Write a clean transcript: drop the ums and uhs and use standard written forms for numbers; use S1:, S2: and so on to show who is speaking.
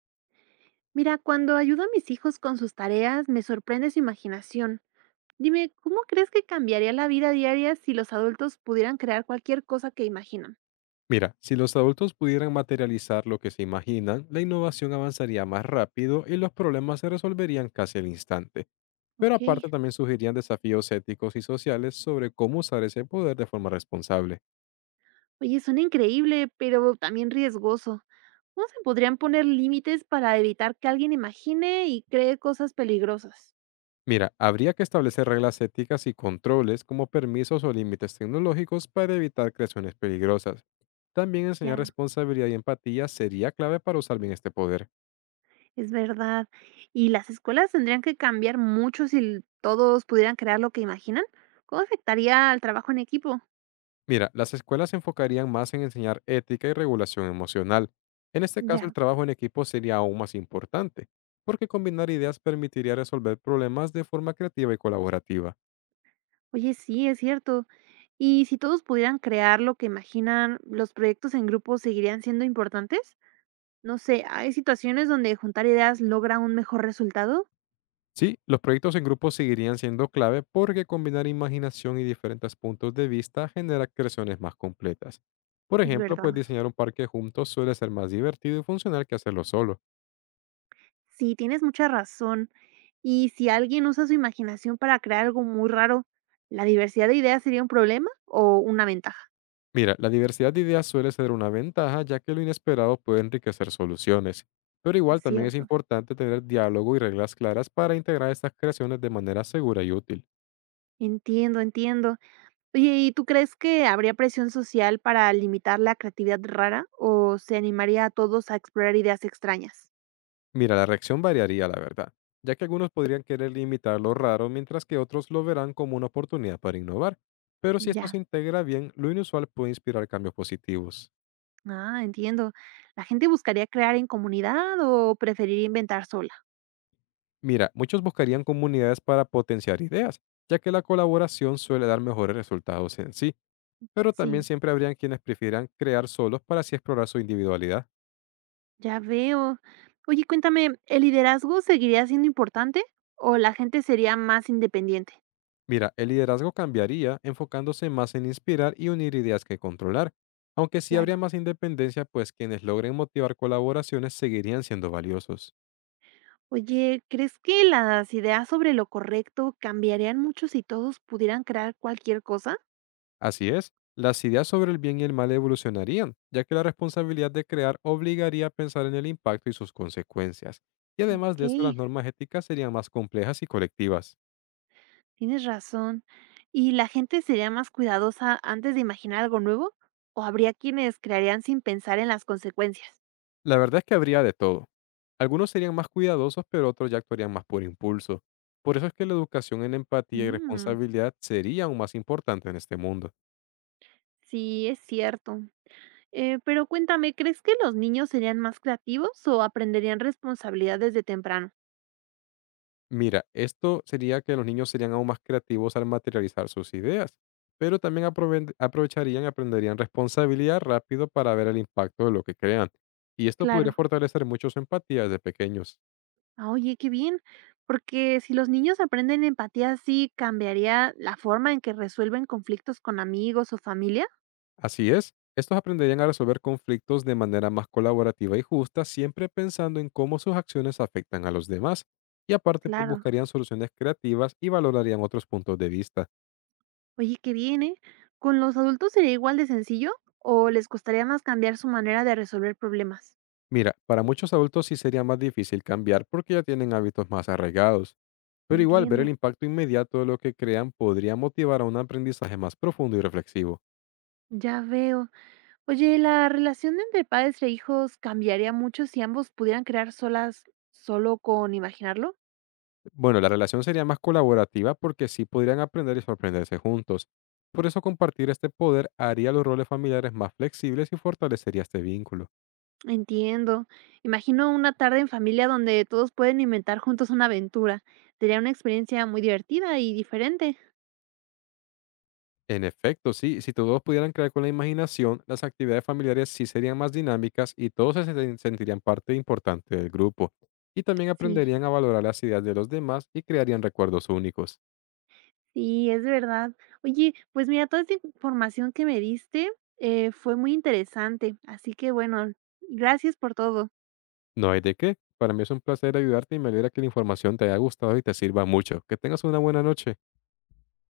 S1: Mira, cuando ayudo a mis hijos con sus tareas, me sorprende su imaginación. Dime, ¿cómo crees que cambiaría la vida diaria si los adultos pudieran crear cualquier cosa que imaginan?
S2: Mira, si los adultos pudieran materializar lo que se imaginan, la innovación avanzaría más rápido y los problemas se resolverían casi al instante. Pero
S1: Ok.
S2: aparte también surgirían desafíos éticos y sociales sobre cómo usar ese poder de forma responsable.
S1: Oye, suena increíble, pero también riesgoso. ¿Cómo se podrían poner límites para evitar que alguien imagine y cree cosas peligrosas?
S2: Mira, habría que establecer reglas éticas y controles como permisos o límites tecnológicos para evitar creaciones peligrosas. También enseñar
S1: Ya,
S2: responsabilidad y empatía sería clave para usar bien este poder.
S1: es verdad. ¿Y las escuelas tendrían que cambiar mucho si todos pudieran crear lo que imaginan? ¿Cómo afectaría al trabajo en equipo?
S2: Mira, las escuelas se enfocarían más en enseñar ética y regulación emocional. En este caso, el
S1: Ya.
S2: trabajo en equipo sería aún más importante, porque combinar ideas permitiría resolver problemas de forma creativa y colaborativa.
S1: Oye, sí, es cierto. ¿Y si todos pudieran crear lo que imaginan, los proyectos en grupo seguirían siendo importantes? No sé, hay situaciones donde juntar ideas logra un mejor resultado.
S2: Sí, los proyectos en grupo seguirían siendo clave porque combinar imaginación y diferentes puntos de vista genera creaciones más completas. Por
S1: Es
S2: ejemplo, pues
S1: verdad.
S2: diseñar un parque juntos suele ser más divertido y funcional que hacerlo solo.
S1: Sí, tienes mucha razón. Y si alguien usa su imaginación para crear algo muy raro, ¿la diversidad de ideas sería un problema o una ventaja?
S2: Mira, la diversidad de ideas suele ser una ventaja, ya que lo inesperado puede enriquecer soluciones. Pero
S1: Es
S2: igual también es
S1: cierto.
S2: importante tener diálogo y reglas claras para integrar estas creaciones de manera segura y útil.
S1: Entiendo, entiendo. Oye, ¿y tú crees que habría presión social para limitar la creatividad rara o se animaría a todos a explorar ideas extrañas?
S2: Mira, la reacción variaría, la verdad, ya que algunos podrían querer limitar lo raro, mientras que otros lo verán como una oportunidad para innovar. Pero si esto
S1: Ya.
S2: se integra bien, lo inusual puede inspirar cambios positivos.
S1: Ah, entiendo. ¿La gente buscaría crear en comunidad o preferiría inventar sola?
S2: Mira, muchos buscarían comunidades para potenciar ideas, ya que la colaboración suele dar mejores resultados en sí, pero también
S1: Sí.
S2: siempre habrían quienes prefieran crear solos para así explorar su individualidad.
S1: Ya veo. Oye, cuéntame, ¿el liderazgo seguiría siendo importante o la gente sería más independiente?
S2: Mira, el liderazgo cambiaría enfocándose más en inspirar y unir ideas que controlar, aunque sí
S1: Claro.
S2: habría más independencia, pues quienes logren motivar colaboraciones seguirían siendo valiosos.
S1: Oye, ¿crees que las ideas sobre lo correcto cambiarían mucho si todos pudieran crear cualquier cosa?
S2: Así es, las ideas sobre el bien y el mal evolucionarían, ya que la responsabilidad de crear obligaría a pensar en el impacto y sus consecuencias, y además
S1: Ok,
S2: de eso las normas éticas serían más complejas y colectivas.
S1: tienes razón. ¿Y la gente sería más cuidadosa antes de imaginar algo nuevo? ¿O habría quienes crearían sin pensar en las consecuencias?
S2: La verdad es que habría de todo. Algunos serían más cuidadosos, pero otros ya actuarían más por impulso. Por eso es que la educación en empatía y
S1: Mm,
S2: responsabilidad sería aún más importante en este mundo.
S1: sí, es cierto. Pero cuéntame, ¿crees que los niños serían más creativos o aprenderían responsabilidad desde temprano?
S2: Mira, esto sería que los niños serían aún más creativos al materializar sus ideas, pero también aprovecharían y aprenderían responsabilidad rápido para ver el impacto de lo que crean. Y esto podría
S1: Claro.
S2: fortalecer mucho su empatía desde pequeños.
S1: Ah, oye, qué bien. Porque si los niños aprenden empatía, sí cambiaría la forma en que resuelven conflictos con amigos o familia.
S2: Así es, estos aprenderían a resolver conflictos de manera más colaborativa y justa, siempre pensando en cómo sus acciones afectan a los demás. Y aparte, pues
S1: Claro.
S2: buscarían soluciones creativas y valorarían otros puntos de vista.
S1: Oye, qué bien, ¿eh? ¿Con los adultos sería igual de sencillo o les costaría más cambiar su manera de resolver problemas?
S2: Mira, para muchos adultos sí sería más difícil cambiar porque ya tienen hábitos más arraigados, pero igual ver el
S1: Entiendo.
S2: impacto inmediato de lo que crean podría motivar a un aprendizaje más profundo y reflexivo.
S1: Ya veo. Oye, ¿la relación entre padres e hijos cambiaría mucho si ambos pudieran crear solas solo con imaginarlo?
S2: Bueno, la relación sería más colaborativa porque sí podrían aprender y sorprenderse juntos. Por eso compartir este poder haría los roles familiares más flexibles y fortalecería este vínculo.
S1: Entiendo. Imagino una tarde en familia donde todos pueden inventar juntos una aventura. Sería una experiencia muy divertida y diferente.
S2: En efecto, sí, si todos pudieran crear con la imaginación, las actividades familiares sí serían más dinámicas y todos sentirían parte importante del grupo. Y también
S1: Sí,
S2: aprenderían a valorar las ideas de los demás y crearían recuerdos únicos.
S1: sí, es verdad. Oye, pues mira, toda esta información que me diste fue muy interesante. Así que bueno, gracias por todo.
S2: No hay de qué. Para mí es un placer ayudarte y me alegra que la información te haya gustado y te sirva mucho. Que tengas una buena noche.